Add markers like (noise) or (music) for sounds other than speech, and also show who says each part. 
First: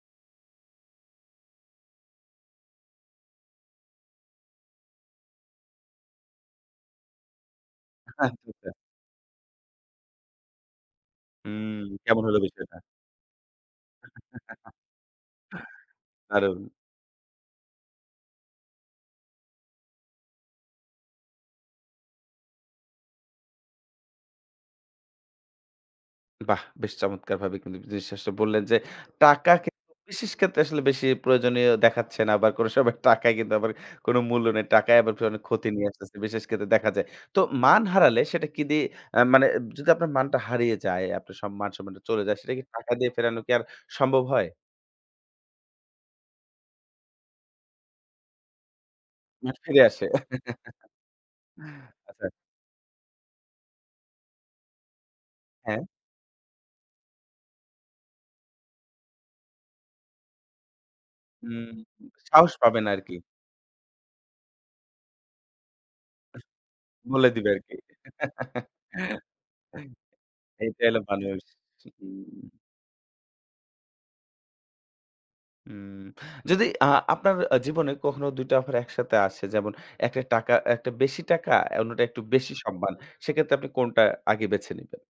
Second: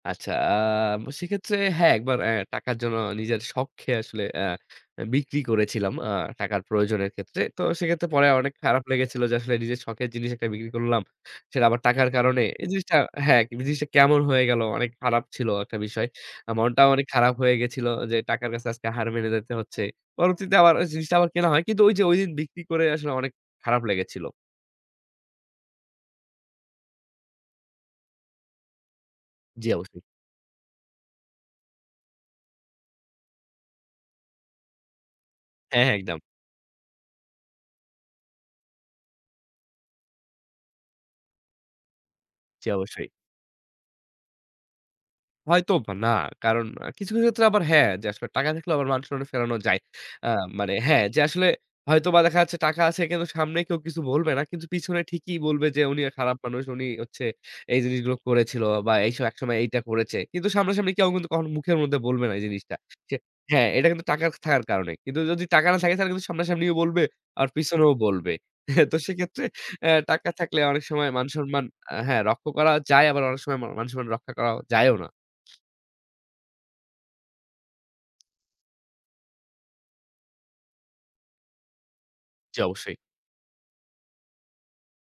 Speaker 1: আচ্ছা, আ সেক্ষেত্রে হ্যাঁ, ১ বার অ্যা টাকার জন্য নিজের শখ কে আসলে অ্যা এ বিক্রি করেছিলাম। আ টাকার প্রয়োজনের ক্ষেত্রে। তো সেক্ষেত্রে পরে
Speaker 2: আচ্ছা,
Speaker 1: অনেক
Speaker 2: আচ্ছা।
Speaker 1: খারাপ লেগেছিল যে, "আসলে নিজের শখের জিনিস একটা বিক্রি করলাম? সেটা
Speaker 2: হুম,
Speaker 1: আবার টাকার
Speaker 2: কেমন হল
Speaker 1: কারণে।" এই
Speaker 2: বিষয়টা?
Speaker 1: জিনিসটা হ্যাঁ, "জিনিসটা কেমন হয়ে গেল?" অনেক খারাপ ছিল একটা বিষয়।
Speaker 2: (chuckles) দারুন!
Speaker 1: মনটাও অনেক খারাপ হয়ে গেছিল যে, "টাকার কাছে আজকে হার মেনে যেতে হচ্ছে।" পরবর্তীতে আবার জিনিসটা আবার কেনা হয়। কিন্তু ঐযে ঐদিন বিক্রি করে আসলে অনেক খারাপ লেগেছিল।
Speaker 2: বাহ! বেশ চমৎকারভাবে কিন্তু জিনিসটা আসলে বললেন যে, টাকা
Speaker 1: জ্বী,
Speaker 2: কিন্তু
Speaker 1: অবশ্যই।
Speaker 2: বিশেষ ক্ষেত্রে আসলে বেশি প্রয়োজনীয় দেখাচ্ছে না। বা কোনো সময় টাকায় কিন্তু আবার কোন মূল্য নেই। টাকায় আবার অনেক ক্ষতি
Speaker 1: হ্যাঁ,
Speaker 2: নিয়ে
Speaker 1: হ্যাঁ,
Speaker 2: আসছে।
Speaker 1: একদম।
Speaker 2: বিশেষ ক্ষেত্রে দেখা যায়। তো মান হারালে, সেটা কি দিয়ে আ মানে এব যদি আপনার মানটা হারিয়ে যায়, আপনার সব মান-সম্মানটা চলে যায়, সেটা কি
Speaker 1: জ্বী,
Speaker 2: টাকা
Speaker 1: অবশ্যই।
Speaker 2: দিয়ে ফেরানো কি আর সম্ভব হয়?
Speaker 1: হয়তোবা না। কারণ কিছু, কিছু ক্ষেত্রে আবার হ্যাঁ। যে আসলে, টাকা থাকলে আবার মান-সম্মান ফেরানো
Speaker 2: মান
Speaker 1: যায়।
Speaker 2: ফিরে আসে।
Speaker 1: আ মানে হ্যাঁ, যে
Speaker 2: (chuckles)
Speaker 1: আসলে হয়তোবা
Speaker 2: আচ্ছা।
Speaker 1: দেখা যাচ্ছে টাকা আছে কিন্তু, সামনে কেউ কিছু বলবে না। কিন্তু পিছনে ঠিকই বলবে যে,
Speaker 2: হ্যাঁ।
Speaker 1: "উনি খারাপ মানুষ। উনি হচ্ছে এই জিনিসগুলো করেছিল বা এইসব একসময় এইটা করেছে।" কিন্তু সামনাসামনি কেউ কিন্তু কখনো
Speaker 2: হুম,
Speaker 1: মুখের মধ্যে বলবে না এই
Speaker 2: সাহস
Speaker 1: জিনিসটা।
Speaker 2: পাবেন
Speaker 1: সে
Speaker 2: আরকি।
Speaker 1: হ্যাঁ, এটা কিন্তু টাকা থাকার কারণে। কিন্তু যদি টাকা না থাকে, তাহলে কিন্তু সামনাসামনি বলবে
Speaker 2: বলে
Speaker 1: আর
Speaker 2: দিবে আরকি।
Speaker 1: পিছনেও বলবে।
Speaker 2: (chuckles)
Speaker 1: (chuckles) তো সেক্ষেত্রে অ্যা টাকা থাকলে
Speaker 2: এইটা
Speaker 1: অনেক
Speaker 2: হলো
Speaker 1: সময়
Speaker 2: মানুষ।
Speaker 1: মান-সম্মান আ হ্যাঁ, রক্ষা
Speaker 2: হুম।
Speaker 1: করা যায়, আবার অনেক সময় মা মান-সম্মান রক্ষা করা যায়ও না।
Speaker 2: উম যদি আ আপনার জীবনে কখনো ২ টা অফার একসাথে আসে, যেমন একটা টাকা একটা বেশি টাকা, অন্যটা একটু বেশি
Speaker 1: জ্বী,
Speaker 2: সম্মান,
Speaker 1: অবশ্যই।
Speaker 2: সেক্ষেত্রে আপনি কোনটা আগে বেছে নিবেন?